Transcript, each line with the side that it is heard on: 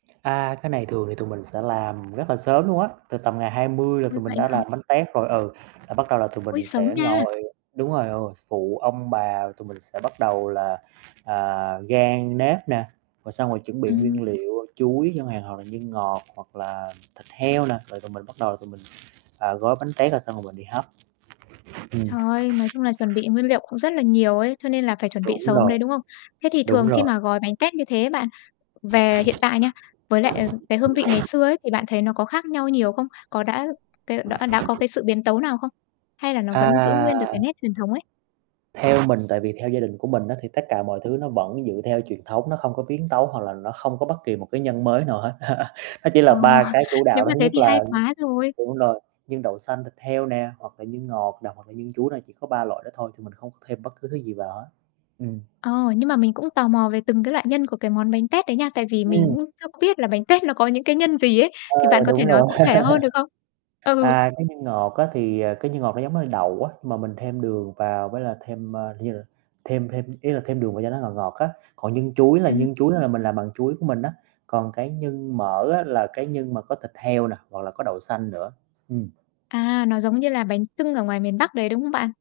right: À, cái này thường thì tụi mình sẽ làm rất là sớm luôn á, từ tầm ngày 20 là
left: Ôi,
right: tụi mình
left: vậy
right: đã
left: á hả?
right: làm bánh tét rồi, ừ, là bắt đầu là tụi
left: Ôi,
right: mình
left: sớm
right: sẽ
left: nha.
right: ngồi đúng rồi, ờ, phụ ông bà, tụi mình sẽ bắt đầu là, à, rang nếp nè, rồi xong rồi chuẩn bị
left: Ừm.
right: nguyên liệu chuối chẳng hạn hoặc là nhân ngọt hoặc là thịt heo nè, rồi tụi mình bắt đầu là tụi mình, ờ, gói bánh tét rồi xong rồi mình đi hấp. Ừm.
left: Trời, nói chung là chuẩn bị nguyên liệu cũng rất là nhiều ấy, cho nên là phải chuẩn bị
right: Đúng
left: sớm đấy,
right: rồi.
left: đúng không? Thế thì
right: Đúng
left: thường khi
right: rồi.
left: mà gói bánh tét như thế bạn, về hiện tại nha, với lại, à, cái hương vị ngày xưa ấy thì bạn thấy nó có khác nhau nhiều không? Có đã cái đọ đã có cái sự biến tấu nào không? Hay là nó vẫn giữ
right: À.
left: nguyên được cái nét truyền thống ấy?
right: Theo mình tại vì theo gia đình của mình á, thì tất cả mọi thứ nó vẫn dựa theo truyền thống, nó không có biến tấu hoặc là nó không có bất kỳ một cái nhân mới nào hết. Nó chỉ
left: Ờ,
right: là 3 cái chủ
left: nếu
right: đạo đó.
left: mà
right: Thứ
left: thế
right: nhất
left: thì hay
right: là
left: quá rồi.
right: đúng rồi, nhân đậu xanh thịt heo nè, hoặc là nhân ngọt nè, hoặc là nhân chuối nè, chỉ có 3 loại đó thôi thì mình không có thêm bất cứ thứ gì vào hết. Ừm.
left: Ồ, nhưng mà mình cũng tò mò về từng cái loại nhân của cái món bánh tét đấy nha. Tại vì mình
right: Ừm.
left: cũng chưa có biết là bánh tét nó có những cái nhân gì ấy,
right: Ờ,
left: thì bạn có thể
right: đúng
left: nói
right: rồi.
left: cụ thể hơn được không? Ừ.
right: À, cái nhân ngọt á, thì, à, cái nhân ngọt nó giống như đậu á, nhưng mà mình thêm đường vào với là thêm, ơ, [unintelligible] thêm thêm ý là thêm đường vào cho nó ngọt ngọt á, còn nhân chuối là
left: Ừm.
right: nhân chuối á là mình làm bằng chuối của mình á, còn cái nhân mỡ á là cái nhân mà có thịt heo nè, hoặc là có đậu xanh nữa, ừm
left: À, nó giống như là bánh chưng ở ngoài miền Bắc đấy đúng không bạn?